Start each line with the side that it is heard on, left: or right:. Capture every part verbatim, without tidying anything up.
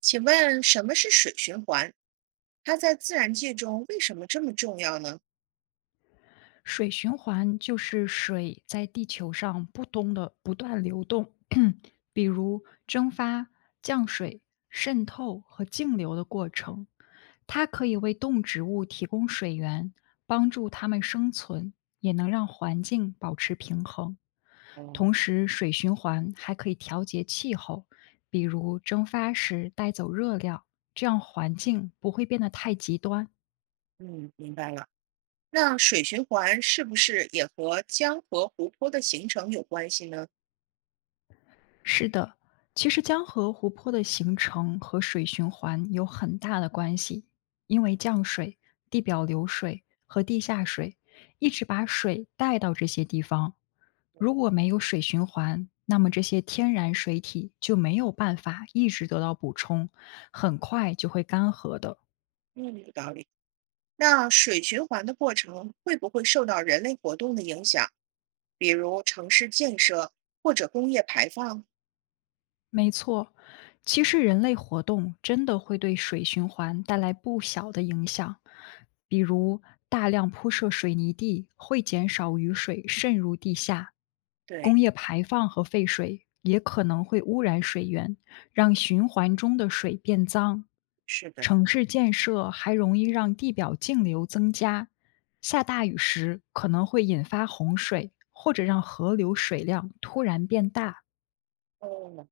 right: 请问什么是水循环？它在自然界中为什么这么重要呢？
left: 水循环就是水在地球上不东的不断流动，比如蒸发、降水、渗透和径流的过程。它可以为动植物提供水源，帮助它们生存，也能让环境保持平衡。
right: 哦。
left: 同时，水循环还可以调节气候，比如蒸发时带走热量，这样环境不会变得太极端。
right: 嗯，明白了。那水循环是不是也和江河湖泊的形成有关系呢？
left: 是的，其实江河湖泊的形成和水循环有很大的关系，因为降水、地表流水和地下水一直把水带到这些地方。如果没有水循环，那么这些天然水体就没有办法一直得到补充，很快就会干涸的。
right: 嗯，有道理。那水循环的过程会不会受到人类活动的影响，比如城市建设或者工业排放？
left: 没错，其实人类活动真的会对水循环带来不小的影响，比如大量铺设水泥地会减少雨水渗入地下，
right: 对。
left: 工业排放和废水也可能会污染水源，让循环中的水变脏。
right: 是的。
left: 城市建设还容易让地表径流增加，下大雨时可能会引发洪水，或者让河流水量突然变大。
right: 哦，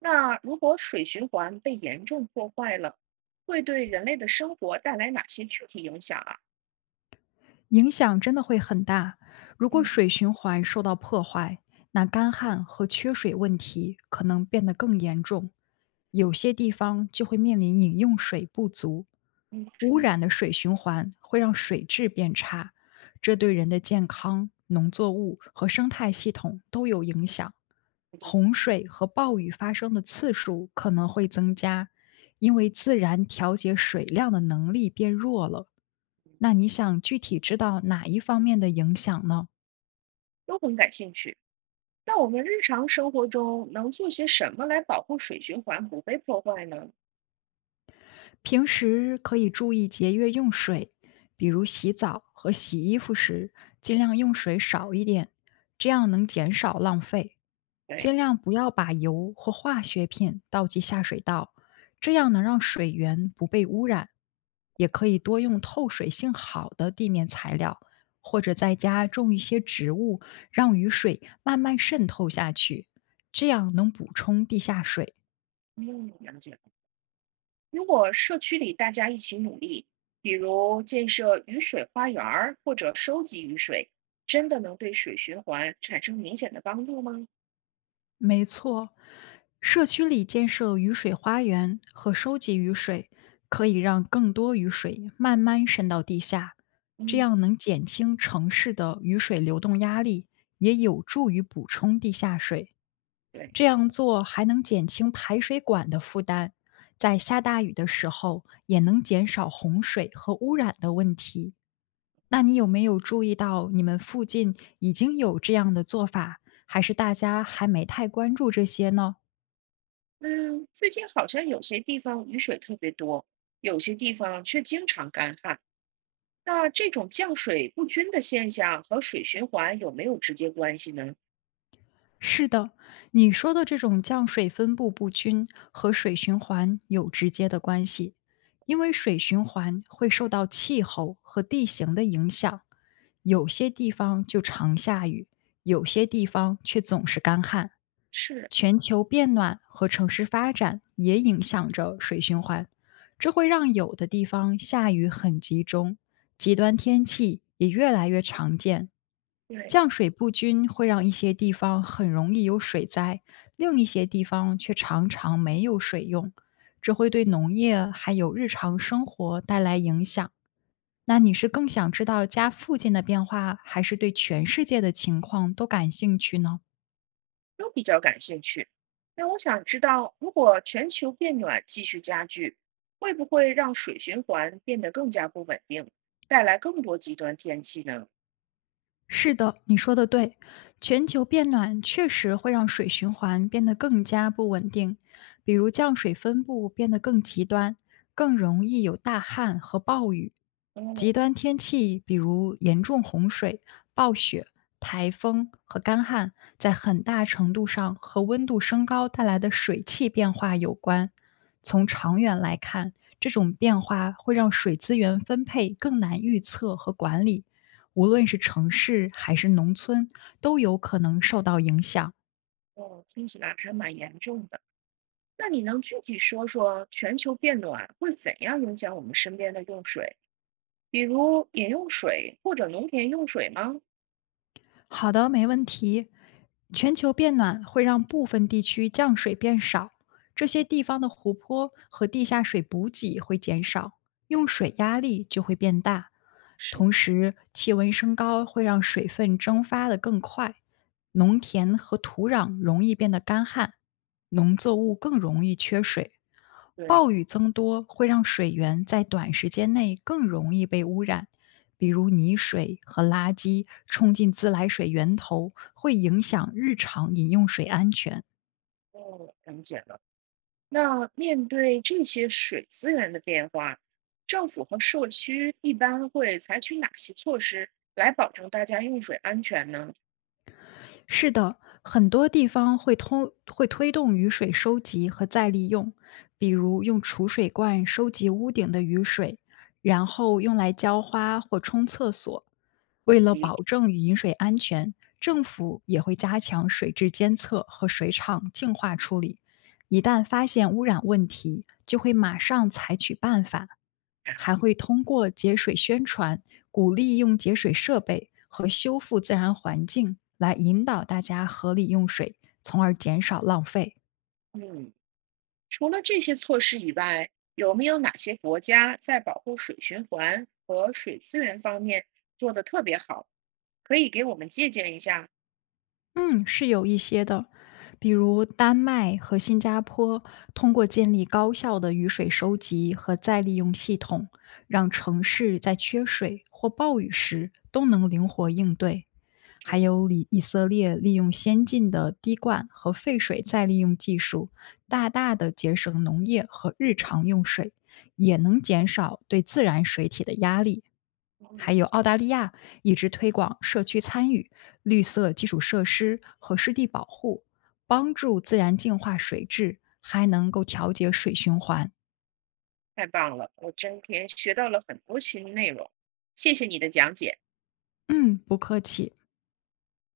right: 那如果水循环被严重破坏了，会对人类的生活带来哪些具体影响啊？
left: 影响真的会很大。如果
right: 嗯
left: 水循环受到破坏，那干旱和缺水问题可能变得更严重，有些地方就会面临饮用水不足。
right: 嗯。
left: 污染的水循环会让水质变差，这对人的健康、农作物和生态系统都有影响。
right: 对。
left: 洪水和暴雨发生的次数可能会增加，因为自然调节水量的能力变弱了。那你想具体知道哪一方面的影响呢？
right: 都很感兴趣。那我们日常生活中能做些什么来保护水循环不被破坏呢？
left: 平时可以注意节约用水，比如洗澡和洗衣服时，尽量用水少一点，这样能减少浪费。
right: 对。
left: 尽量不要把油或化学品倒进下水道，这样能让水源不被污染。也可以多用透水性好的地面材料，或者在家种一些植物，让雨水慢慢渗透下去，这样能补充地下水，
right: 嗯，了解了。如果社区里大家一起努力，比如建设雨水花园儿或者收集雨水，真的能对水循环产生明显的帮助吗？
left: 没错，社区里建设雨水花园和收集雨水，可以让更多雨水慢慢渗到地下，这
right: 嗯。
left: 样能减轻城市的雨水流动压力，也有助于补充地下水。
right: 对。
left: 这样做还能减轻排水管的负担，在下大雨的时候也能减少洪水和污染的问题。那你有没有注意到你们附近已经有这样的做法，还是大家还没太关注这些呢？
right: 嗯，最近好像有些地方雨水特别多，有些地方却经常干旱。那这种降水不均的现象和水循环有没有直接关系呢？
left: 是的，你说的这种降水分布不均和水循环有直接的关系，因为水循环会受到气候和地形的影响，有些地方就常下雨，有些地方却总是干旱。
right: 是。
left: 全球变暖和城市发展也影响着水循环。这会让有的地方下雨很集中，极端天气也越来越常见。
right: 对。
left: 降水不均会让一些地方很容易有水灾，另一些地方却常常没有水用，这会对农业还有日常生活带来影响。那你是更想知道家附近的变化，还是对全世界的情况都感兴趣呢？
right: 都比较感兴趣。那我想知道，如果全球变暖继续加剧，会不会让水循环变得更加不稳定，带来更多极端天气呢？
left: 是的，你说的对，全球变暖确实会让水循环变得更加不稳定，比如降水分布变得更极端，更容易有大旱和暴雨。
right: 哦
left: 极端天气，比如严重洪水、暴雪、台风和干旱，在很大程度上和温度升高带来的水汽变化有关。从长远来看，这种变化会让水资源分配更难预测和管理，无论是城市还是农村，都有可能受到影响。
right: 哦，听起来还蛮严重的。那你能具体说说全球变暖会怎样影响我们身边的用水，比如饮用水或者农田用水吗？
left: 好的，没问题。全球变暖会让部分地区降水变少，这些地方的湖泊和地下水补给会减少，用水压力就会变大。
right: 是。
left: 同时，气温升高会让水分蒸发得更快，农田和土壤容易变得干旱，农作物更容易缺水。
right: 对。
left: 暴雨增多会让水源在短时间内更容易被污染，比如泥水和垃圾冲进自来水源头，会影响日常饮用水安全。
right: 哦，了解了。那面对这些水资源的变化，政府和社区一般会采取哪些措施来保证大家用水安全呢？
left: 是的，很多地方会通会推动雨水收集和再利用，比如用储水罐收集屋顶的雨水，然后用来浇花或冲厕所。
right: 好
left: 为
right: 主
left: 了
right: 意。
left: 保证饮水安全，政府也会加强水质监测和水厂净化处理。一旦发现污染问题，就会马上采取办法，还会通过节水宣传，鼓励用节水设备和修复自然环境来引导大家合理用水，从而减少浪费。
right: 嗯，除了这些措施以外，有没有哪些国家在保护水循环和水资源方面做得特别好？可以给我们借鉴一下？
left: 嗯，是有一些的，比如丹麦和新加坡通过建立高效的雨水收集和再利用系统，让城市在缺水或暴雨时都能灵活应对。还有以以色列利用先进的滴灌和废水再利用技术，大大的节省农业和日常用水，也能减少对自然水体的压力。还有澳
right: 嗯，
left: 大利亚一直推广社区参与、绿色基础设施和湿地保护，帮助自然净化水质，还能够调节水循环。
right: 太棒了，我今天学到了很多新内容，谢谢你的讲解。
left: 嗯，不客气。